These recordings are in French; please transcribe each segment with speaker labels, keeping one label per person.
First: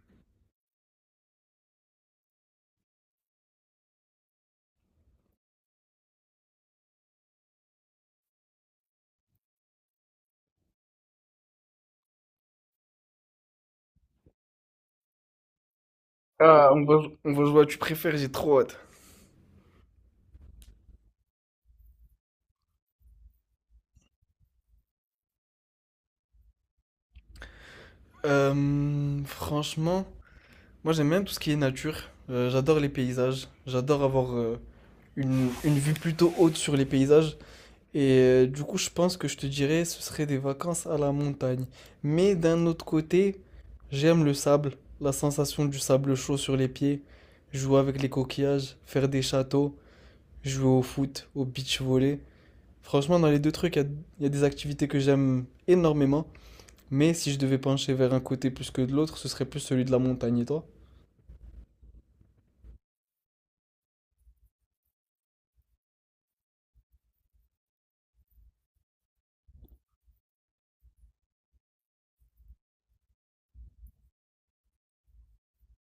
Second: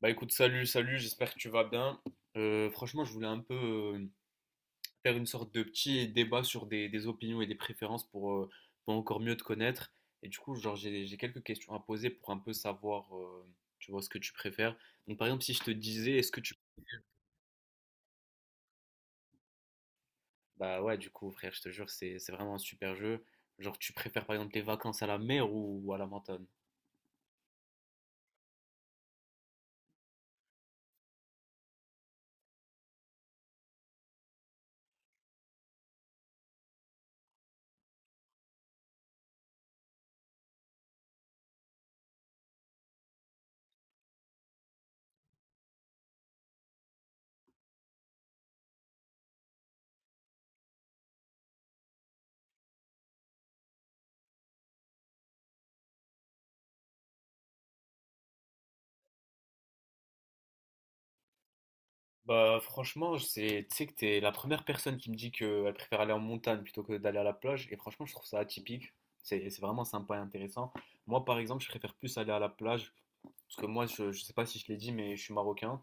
Speaker 1: Bah écoute, salut, salut, j'espère que tu vas bien. Franchement, je voulais un peu faire une sorte de petit débat sur des opinions et des préférences pour encore mieux te connaître. Et du coup, genre, j'ai quelques questions à poser pour un peu savoir, tu vois, ce que tu préfères. Donc par exemple, si je te disais, est-ce que tu...
Speaker 2: Ah, on va jouer à tu préfères, j'ai trop hâte.
Speaker 1: Bah ouais, du coup, frère, je te jure, c'est vraiment un super jeu. Genre, tu préfères par exemple les vacances à la mer ou à la montagne?
Speaker 2: Franchement, moi j'aime bien tout ce qui est nature. J'adore les paysages. J'adore avoir une vue plutôt haute sur les paysages. Et du coup, je pense que je te dirais ce serait des vacances à la montagne. Mais d'un autre côté, j'aime le sable, la sensation du sable chaud sur les pieds, jouer avec les coquillages, faire des châteaux, jouer au foot, au beach volley. Franchement, dans les deux trucs, il y a des activités que j'aime énormément. Mais si je devais pencher vers un côté plus que de l'autre, ce serait plus celui de la montagne, et toi?
Speaker 1: Bah franchement, tu sais que t'es la première personne qui me dit qu'elle préfère aller en montagne plutôt que d'aller à la plage. Et franchement, je trouve ça atypique. C'est vraiment sympa et intéressant. Moi, par exemple, je préfère plus aller à la plage. Parce que moi, je sais pas si je l'ai dit, mais je suis marocain.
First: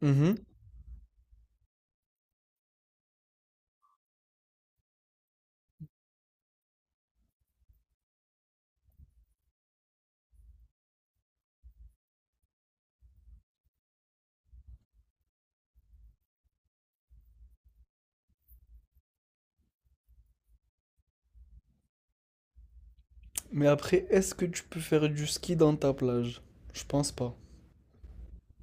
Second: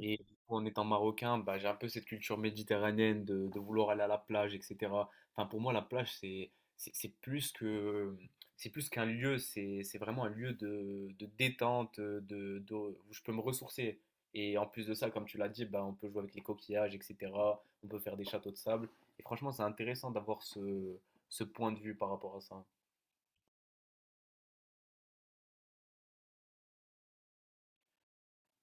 Speaker 1: Et du
Speaker 2: Mhm.
Speaker 1: coup, en étant marocain, bah, j'ai un peu cette culture méditerranéenne de vouloir aller à la plage, etc. Enfin, pour moi, la plage, c'est c'est plus que c'est plus qu'un lieu, c'est vraiment un lieu de détente, de- où je peux me ressourcer. Et en plus de ça, comme tu l'as dit, bah, on peut jouer avec les coquillages, etc. On peut faire des châteaux de sable. Et franchement, c'est intéressant d'avoir ce point de vue par rapport à ça.
Speaker 2: Mais après, est-ce que tu peux faire du ski dans ta plage? Je pense pas.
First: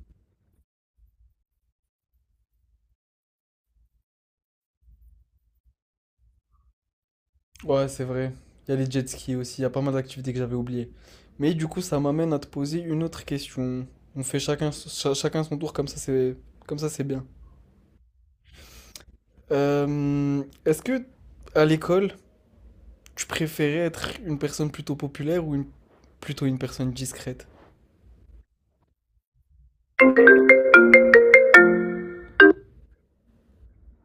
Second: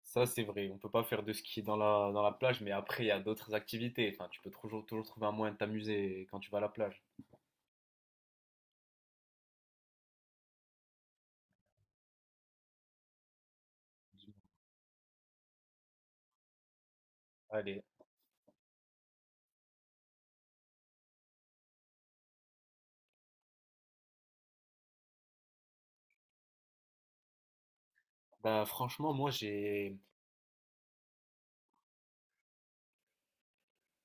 Speaker 1: Ça, c'est vrai. On peut pas faire de ski dans la plage, mais après, il y a d'autres activités. Enfin, tu peux toujours, toujours trouver un moyen de t'amuser quand tu vas à la plage.
Speaker 2: Ouais, c'est vrai. Il y a les jet skis aussi, il y a pas mal d'activités que j'avais oubliées. Mais du coup, ça m'amène à te poser une autre question. On fait chacun, chacun son tour, comme ça c'est bien.
Speaker 1: Allez,
Speaker 2: Est-ce que à l'école, tu préférais être une personne plutôt populaire ou une- plutôt une personne discrète?
Speaker 1: bah franchement, moi j'ai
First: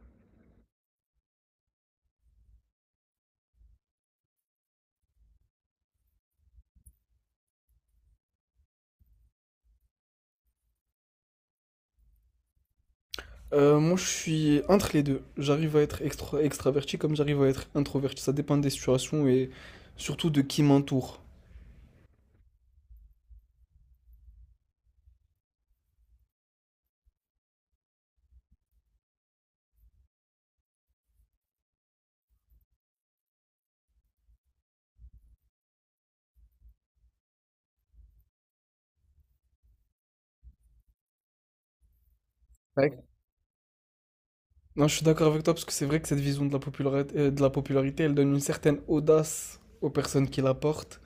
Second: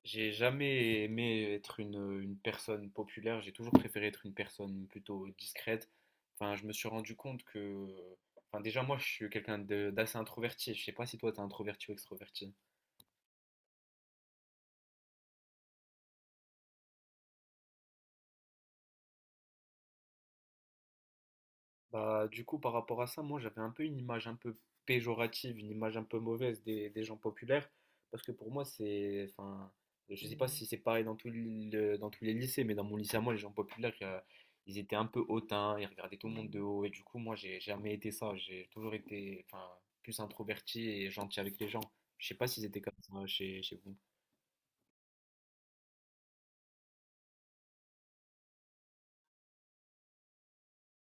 Speaker 1: j'ai jamais aimé être une personne populaire, j'ai toujours préféré être une personne plutôt discrète. Enfin, je me suis rendu compte enfin déjà moi je suis quelqu'un d'assez introverti. Je sais pas si toi t'es introverti ou extroverti.
Speaker 2: Moi, je suis entre les deux. J'arrive à être extraverti comme j'arrive à être introverti. Ça dépend des situations et surtout de qui m'entoure.
Speaker 1: Bah, du coup, par rapport à ça, moi j'avais un peu une image un peu péjorative, une image un peu mauvaise des gens populaires, parce que pour moi enfin, je sais pas si c'est pareil dans dans tous les lycées, mais dans mon lycée à moi, les gens populaires, ils étaient un peu hautains, ils regardaient tout le monde de haut, et du coup moi j'ai jamais été ça, j'ai toujours été, enfin, plus introverti et gentil avec les gens. Je sais pas s'ils étaient
Speaker 2: Ouais.
Speaker 1: comme ça chez vous.
Speaker 2: Non, je suis d'accord avec toi parce que c'est vrai que cette vision de la popularité, elle donne une certaine audace aux personnes qui la portent.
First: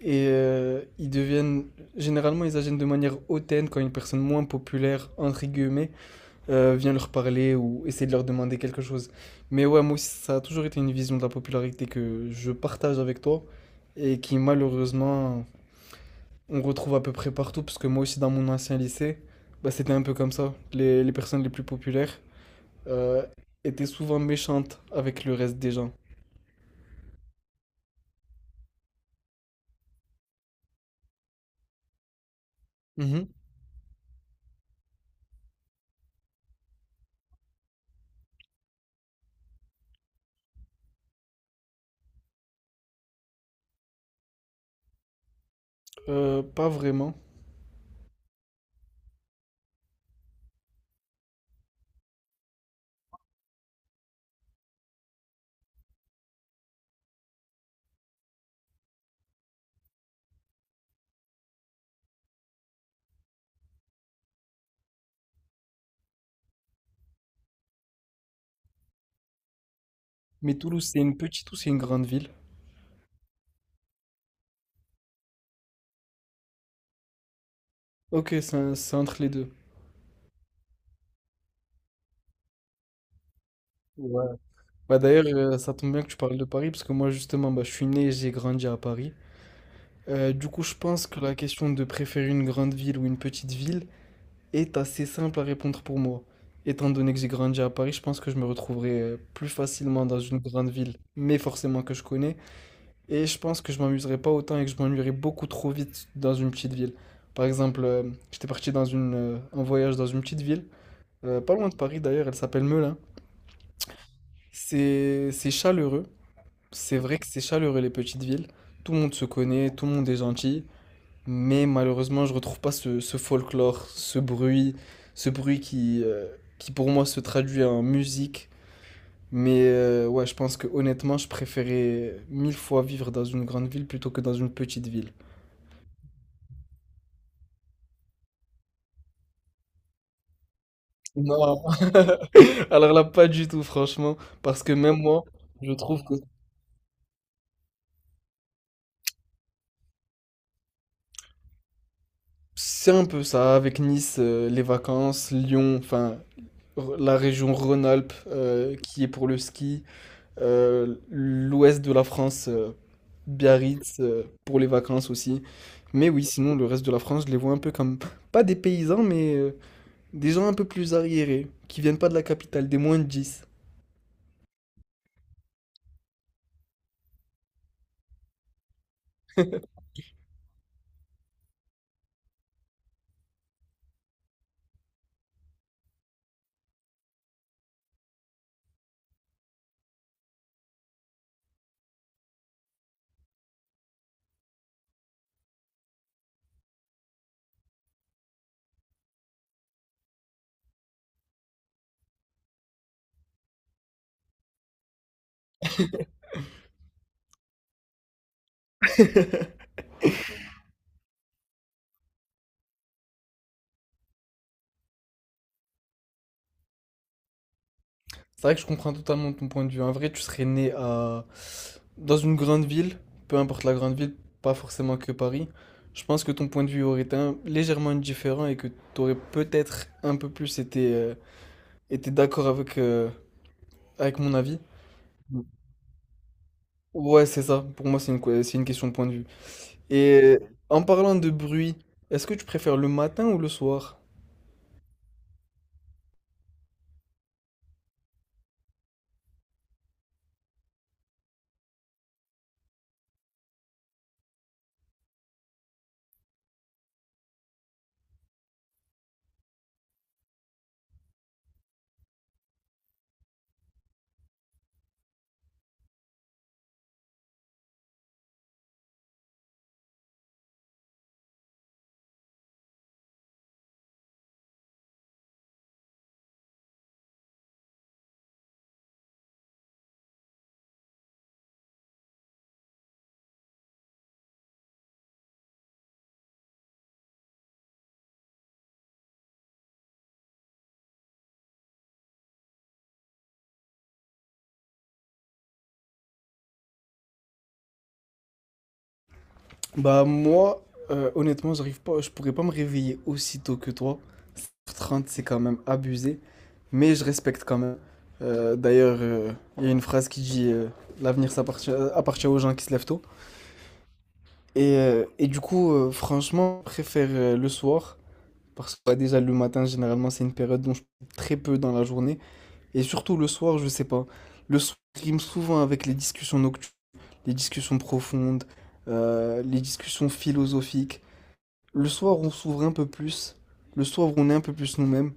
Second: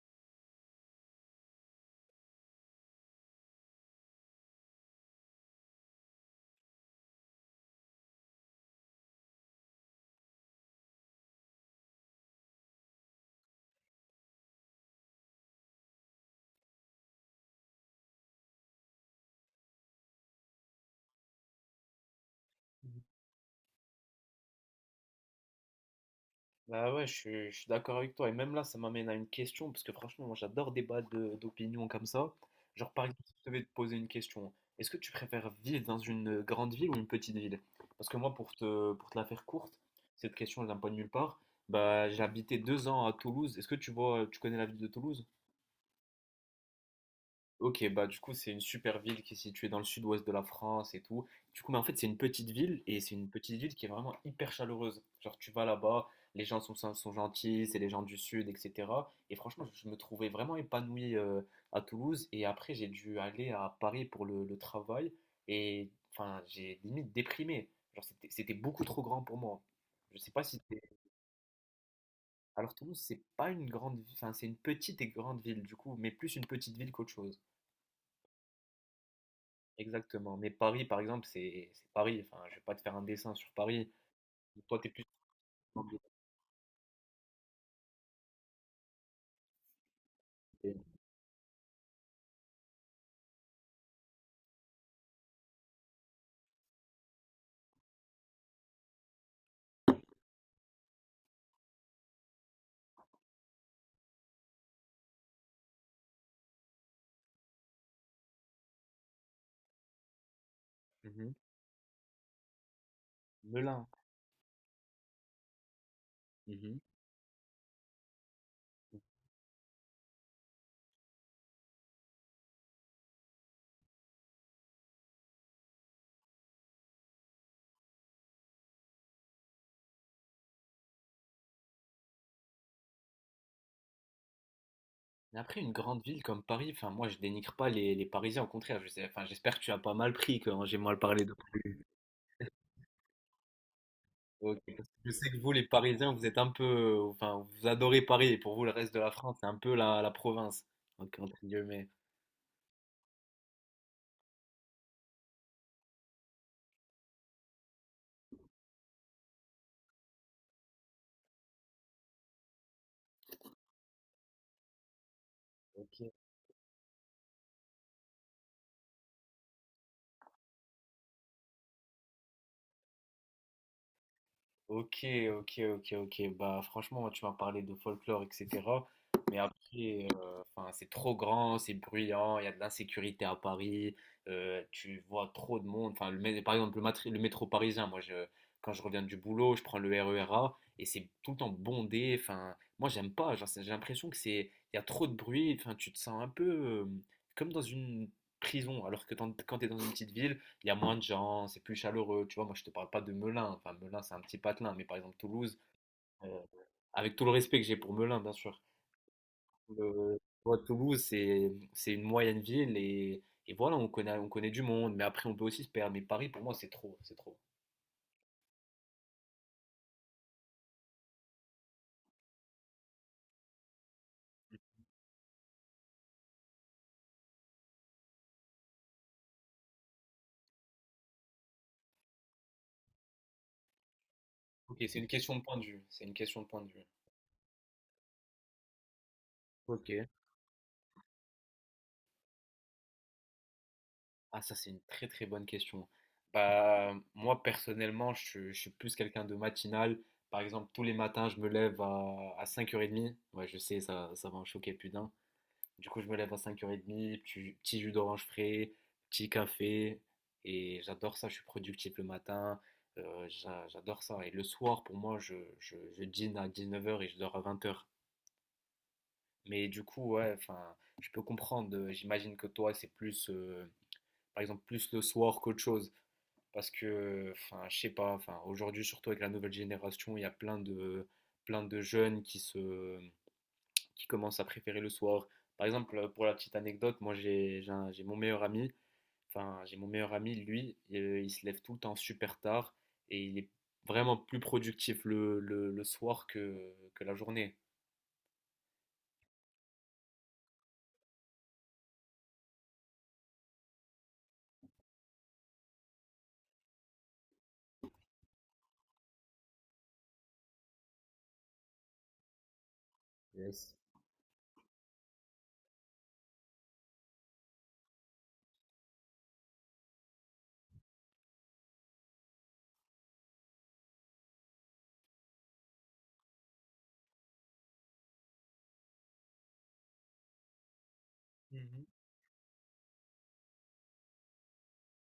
Speaker 2: Et généralement, ils agissent de manière hautaine quand une personne moins populaire, entre guillemets, viens leur parler ou essaie de leur demander quelque chose. Mais ouais, moi aussi, ça a toujours été une vision de la popularité que je partage avec toi et qui malheureusement on retrouve à peu près partout parce que moi aussi dans mon ancien lycée, bah, c'était un peu comme ça. Les personnes les plus populaires euh, étaient souvent méchantes avec le reste des gens.
Speaker 1: Bah ouais, je suis d'accord avec toi. Et même là, ça m'amène à une question, parce que franchement, moi j'adore débattre d'opinions comme ça. Genre, par exemple,
Speaker 2: Mhm.
Speaker 1: si je devais te poser une question, est-ce que tu préfères vivre dans une grande ville ou une petite ville? Parce que moi, pour te la faire courte, cette question, elle vient pas de nulle part. Bah, j'ai habité 2 ans à Toulouse. Est-ce que tu vois, tu connais la ville de Toulouse?
Speaker 2: Pas vraiment.
Speaker 1: Ok, bah du coup c'est une super ville qui est située dans le sud-ouest de la France et tout. Du coup, mais en fait c'est une petite ville et c'est une petite ville qui est vraiment hyper chaleureuse. Genre tu vas là-bas, les gens sont gentils, c'est les gens du sud, etc. Et franchement, je me trouvais vraiment épanoui à Toulouse et après j'ai dû aller à Paris pour le travail et enfin j'ai limite déprimé. Genre c'était beaucoup trop grand pour moi. Je sais pas
Speaker 2: Mais
Speaker 1: si t'es-
Speaker 2: Toulouse, c'est une petite ou c'est une grande ville?
Speaker 1: Alors Toulouse c'est pas une grande ville, enfin c'est une petite et grande ville du coup, mais plus une petite ville qu'autre chose.
Speaker 2: Ok, c'est entre les deux.
Speaker 1: Exactement. Mais Paris, par exemple, c'est Paris. Enfin, je vais pas te faire un dessin sur Paris.
Speaker 2: Ouais.
Speaker 1: Toi, t'es
Speaker 2: Bah
Speaker 1: plus.
Speaker 2: d'ailleurs, ça tombe bien que tu parles de Paris, parce que moi justement, bah, je suis né et j'ai grandi à Paris. Du coup, je pense que la question de préférer une grande ville ou une petite ville est assez simple à répondre pour moi. Étant donné que j'ai grandi à Paris, je pense que je me retrouverai plus facilement dans une grande ville, mais forcément que je connais. Et je pense que je m'amuserai pas autant et que je m'ennuierais beaucoup trop vite dans une petite ville. Par exemple, j'étais parti en voyage dans une petite ville,
Speaker 1: Mhm.
Speaker 2: pas loin de Paris d'ailleurs, elle s'appelle Melun.
Speaker 1: Melun.
Speaker 2: C'est chaleureux.
Speaker 1: Mhm.
Speaker 2: C'est vrai que c'est chaleureux les petites villes. Tout le monde se connaît, tout le monde est gentil. Mais malheureusement, je retrouve pas ce folklore, ce bruit qui pour moi se traduit en musique. Mais ouais, je pense que honnêtement, je préférais mille fois vivre dans une grande ville plutôt que dans une petite ville.
Speaker 1: Mais après, une grande ville comme Paris, enfin, moi, je dénigre pas les Parisiens. Au contraire, je sais, enfin, j'espère que tu as pas mal pris quand j'ai mal parlé de.
Speaker 2: Non, alors là, pas du tout, franchement,
Speaker 1: Ok.
Speaker 2: parce que
Speaker 1: Parce que
Speaker 2: même
Speaker 1: je
Speaker 2: moi,
Speaker 1: sais que vous, les
Speaker 2: je trouve
Speaker 1: Parisiens,
Speaker 2: que
Speaker 1: vous êtes un peu, enfin, vous adorez Paris. Et pour vous, le reste de la France, c'est un peu la province. Donc, entre guillemets.
Speaker 2: c'est un peu ça avec Nice, les vacances, Lyon, enfin la région Rhône-Alpes qui est pour le ski, l'ouest de la France Biarritz pour les vacances aussi. Mais
Speaker 1: Ok.
Speaker 2: oui, sinon, le reste de la France, je les vois un peu comme, pas des paysans, mais des gens un peu plus arriérés, qui viennent pas de la capitale, des moins de 10.
Speaker 1: Ok, ok, ok, ok. Bah, franchement, tu m'as parlé de folklore, etc. Mais après, enfin, c'est trop grand, c'est bruyant, il y a de l'insécurité à Paris, tu vois trop de monde. Enfin, par exemple, le métro parisien, moi, quand je reviens du boulot, je prends le RER et c'est tout le temps bondé. Enfin, moi, j'aime pas. Genre, j'ai l'impression que il y a trop de bruit. Enfin, tu te sens un peu comme dans une prison, alors que quand tu es dans une petite ville, il y a moins de gens, c'est plus chaleureux. Tu vois, moi, je te parle pas de Melun. Enfin, Melun, c'est un petit patelin, mais par exemple, Toulouse, euh, avec tout le respect que j'ai pour Melun, bien sûr.
Speaker 2: C'est
Speaker 1: Tu vois, Toulouse, c'est une moyenne ville et voilà, on connaît du monde, mais après, on peut aussi se perdre. Mais Paris, pour moi, c'est trop, c'est trop.
Speaker 2: vrai que je comprends totalement ton point de vue. En vrai, tu serais né à... dans une grande ville, peu importe la grande ville, pas forcément que Paris. Je pense que ton point de vue aurait été légèrement différent et que tu aurais peut-être un peu plus été, été d'accord avec, avec mon avis.
Speaker 1: Ok, c'est une question de point de vue. C'est une question de point de vue.
Speaker 2: Ouais, c'est ça. Pour moi, c'est une question de point de vue.
Speaker 1: Ok.
Speaker 2: Et en parlant de bruit, est-ce que tu préfères le matin ou le soir?
Speaker 1: Ah, ça, c'est une très très bonne question. Bah, moi, personnellement, je suis plus quelqu'un de matinal. Par exemple, tous les matins, je me lève à 5h30. Ouais, je sais, ça va en choquer, plus d'un. Du coup, je me lève à cinq heures 30 petit jus d'orange frais, petit café. Et j'adore ça, je suis productif le matin. J'adore ça. Et le soir, pour moi, je dîne à 19 heures et je dors à 20 heures. Mais du coup, ouais, enfin, je peux comprendre. J'imagine que toi, c'est plus, par exemple, plus le soir qu'autre chose. Parce que, enfin, je sais pas, enfin, aujourd'hui, surtout avec la nouvelle génération, il y a plein de jeunes qui qui commencent à préférer le soir. Par exemple, pour la petite anecdote, moi j'ai mon meilleur ami, enfin j'ai mon meilleur ami, lui, il se lève tout le temps super tard et il est vraiment plus productif le soir que la journée.
Speaker 2: Bah moi, honnêtement, j'arrive pas, je pourrais pas me réveiller aussi tôt que toi. 7h30, c'est quand même abusé, mais je respecte quand même. Euh, d'ailleurs, euh, il y a une phrase qui dit l'avenir appartient aux gens qui se lèvent tôt.
Speaker 1: Yes.
Speaker 2: Et du coup, franchement, je préfère le soir, parce que bah, déjà le matin, généralement, c'est une période dont je fais très peu dans la journée. Et surtout le soir, je sais pas. Le soir rime souvent avec les discussions nocturnes. Les discussions profondes, les discussions philosophiques.
Speaker 1: Mhm.
Speaker 2: Le soir, on s'ouvre un peu plus. Le soir, on est un peu plus nous-mêmes.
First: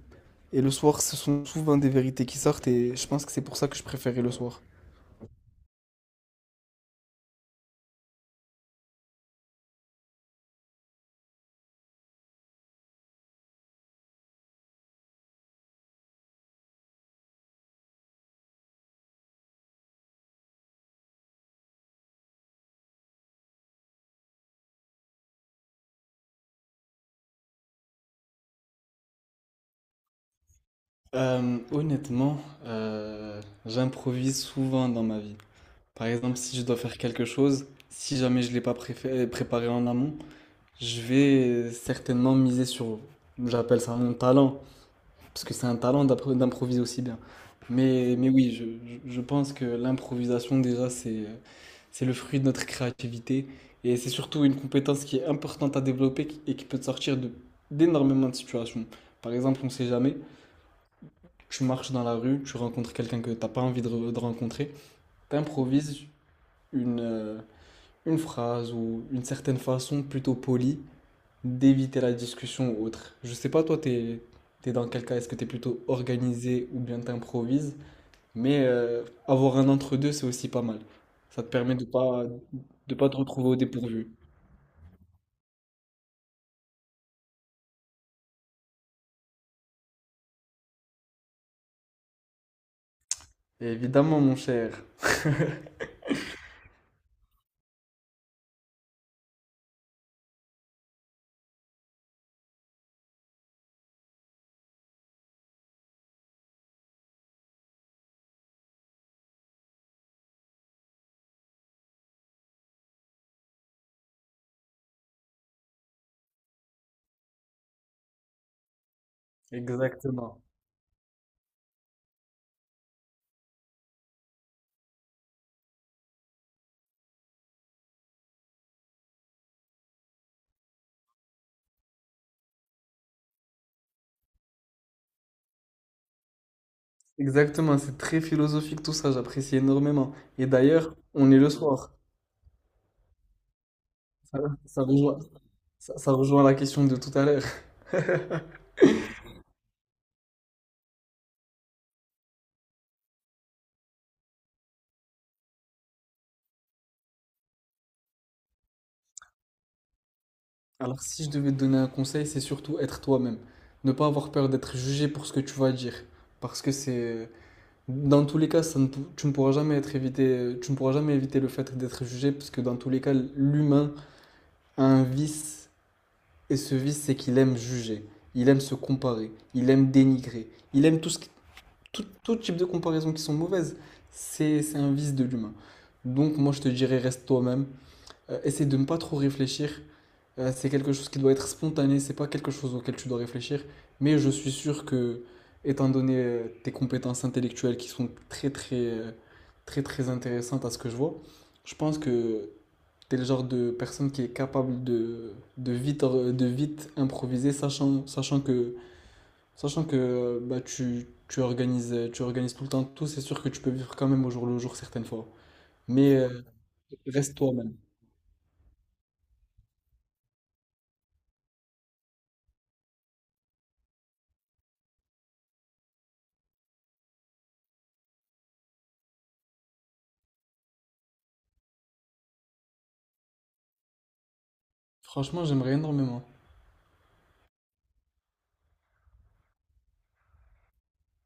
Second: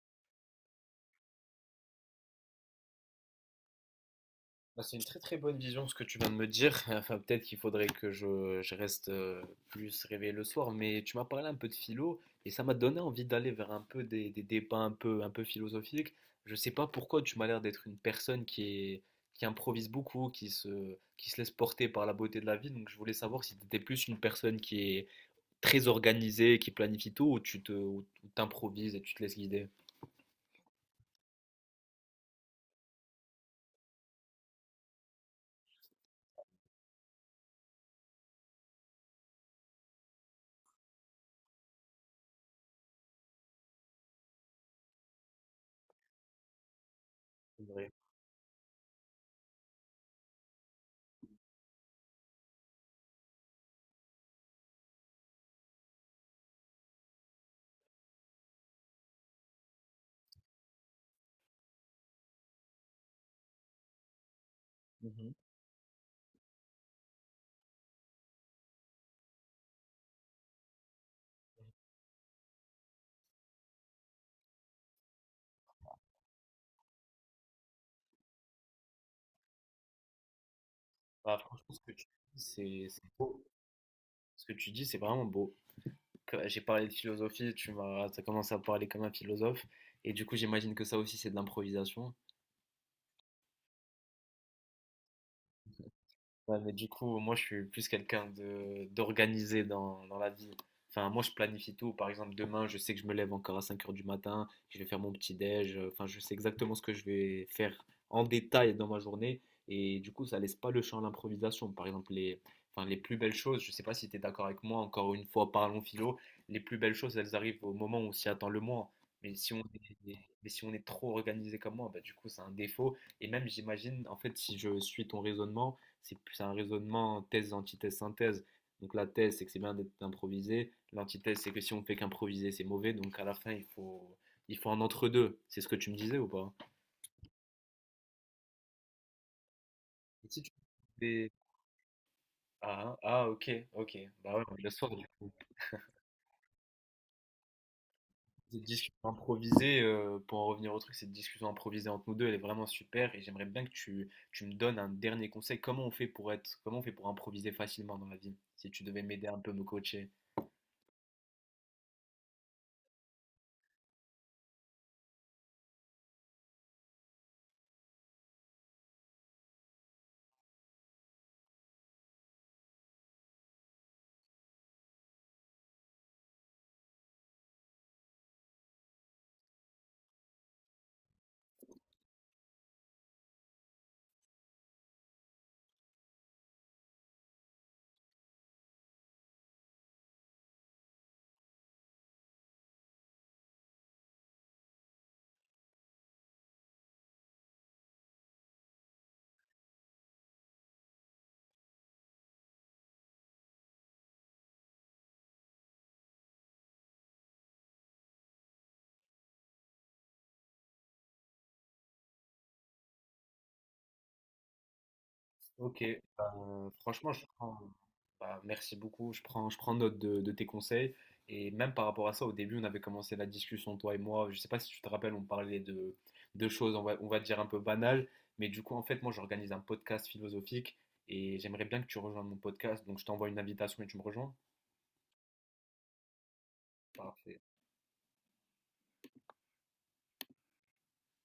Speaker 2: Et le soir, ce sont souvent des vérités qui sortent et je pense que c'est pour ça que je préférais le soir.
Speaker 1: Bah, c'est une très très bonne vision ce que tu viens de me dire. Enfin, peut-être qu'il faudrait que je reste plus réveillé le soir, mais tu m'as parlé un peu de philo et ça m'a donné envie d'aller vers un peu des débats un peu philosophiques. Je sais pas pourquoi tu m'as l'air d'être une personne qui improvise beaucoup, qui se laisse porter par la beauté de la vie, donc je voulais savoir si tu étais plus une personne qui est très organisée, qui planifie tout, ou ou t'improvises et tu te laisses guider.
Speaker 2: Euh, honnêtement, J'improvise souvent dans ma vie. Par exemple, si je dois faire quelque chose, si jamais je ne l'ai pas préparé en amont, je vais certainement j'appelle ça mon talent, parce que c'est un talent d'improviser aussi bien.
Speaker 1: C'est vrai.
Speaker 2: Mais oui, je pense que l'improvisation, déjà, c'est le fruit de notre créativité. Et c'est surtout une compétence qui est importante à développer et qui peut te sortir de, d'énormément de situations. Par exemple, on ne sait jamais, tu marches dans la rue, tu rencontres quelqu'un que tu n'as pas envie de, de rencontrer,
Speaker 1: Mhm.
Speaker 2: tu improvises une, euh, une phrase ou une certaine façon plutôt polie d'éviter la discussion ou autre. Je sais pas, toi, t'es dans quel cas? Est-ce que t'es plutôt organisé ou bien t'improvises? Mais avoir un entre-deux, c'est aussi pas mal.
Speaker 1: Bah,
Speaker 2: Ça te permet
Speaker 1: franchement, ce que tu dis, c'est
Speaker 2: de
Speaker 1: c'est
Speaker 2: pas te
Speaker 1: beau.
Speaker 2: retrouver au dépourvu.
Speaker 1: Ce que tu dis, c'est vraiment beau. J'ai parlé de philosophie, t'as commencé à parler comme un philosophe, et du coup j'imagine que ça aussi c'est de l'improvisation.
Speaker 2: Évidemment, mon cher.
Speaker 1: Ouais, mais du coup, moi, je suis plus quelqu'un de d'organisé dans la vie. Enfin, moi, je planifie tout. Par exemple, demain, je sais que je me lève encore à 5 heures du matin, que je vais faire mon petit déj. Enfin, je sais exactement ce que je vais faire en détail dans ma journée. Et du coup, ça laisse pas le champ à l'improvisation. Par exemple, enfin, les plus belles choses, je sais pas si tu es d'accord avec moi, encore une fois, parlons philo, les plus belles choses, elles arrivent au moment où on s'y attend le moins. Mais si on est,
Speaker 2: Exactement.
Speaker 1: mais si on est trop organisé comme moi, bah, du coup, c'est un défaut. Et même, j'imagine, en fait, si je suis ton raisonnement, c'est plus un raisonnement thèse, antithèse, synthèse. Donc la thèse, c'est que c'est bien d'être improvisé. L'antithèse, c'est que si on ne fait qu'improviser, c'est mauvais. Donc à la fin, il faut un entre-deux. C'est ce que tu me disais ou pas?
Speaker 2: Exactement, c'est très philosophique tout ça, j'apprécie énormément.
Speaker 1: Et si
Speaker 2: Et
Speaker 1: tu
Speaker 2: d'ailleurs, on
Speaker 1: fais-
Speaker 2: est le soir.
Speaker 1: Ah, ah, ok, ok.
Speaker 2: Ça,
Speaker 1: Bah ouais, on est le
Speaker 2: ça
Speaker 1: soir, du
Speaker 2: rejoint,
Speaker 1: coup.
Speaker 2: ça rejoint la question de tout à l'heure.
Speaker 1: Cette discussion improvisée, pour en revenir au truc, cette discussion improvisée entre nous deux, elle est vraiment super. Et j'aimerais bien que tu me donnes un dernier conseil. Comment on fait pour improviser facilement dans la vie? Si tu devais m'aider un peu, me coacher.
Speaker 2: Alors, si je devais te donner un conseil, c'est surtout être toi-même. Ne pas avoir peur d'être jugé pour ce que tu vas dire. Parce que c'est... Dans tous les cas, ça ne pou- tu ne pourras jamais être évité, tu ne pourras jamais éviter le fait d'être jugé, parce que dans tous les cas, l'humain a un vice, et ce vice, c'est qu'il aime juger, il aime se comparer, il aime dénigrer, il aime tout, ce qui- tout, tout type de comparaisons qui sont mauvaises. C'est un vice de l'humain. Donc moi, je te dirais, reste toi-même, essaie de ne pas trop réfléchir. C'est quelque chose qui doit être spontané, c'est pas quelque chose auquel tu dois réfléchir. Mais je suis sûr que, étant donné tes compétences intellectuelles qui sont très très très très intéressantes à ce que je vois, je pense que tu es le genre de personne qui est capable de, de vite improviser, sachant que bah, tu organises tout le temps tout. C'est sûr que tu peux vivre quand même au jour le jour certaines fois.
Speaker 1: OK,
Speaker 2: Mais
Speaker 1: ben, franchement,
Speaker 2: reste toi-même.
Speaker 1: bah, merci beaucoup. Je prends note de tes conseils. Et même par rapport à ça, au début, on avait commencé la discussion, toi et moi. Je sais pas si tu te rappelles, on parlait de choses, on va dire un peu banales. Mais du coup, en fait, moi, j'organise un podcast philosophique et j'aimerais bien que tu rejoignes mon podcast. Donc, je t'envoie une invitation et tu me rejoins.
Speaker 2: Franchement, j'aimerais énormément.
Speaker 1: Parfait.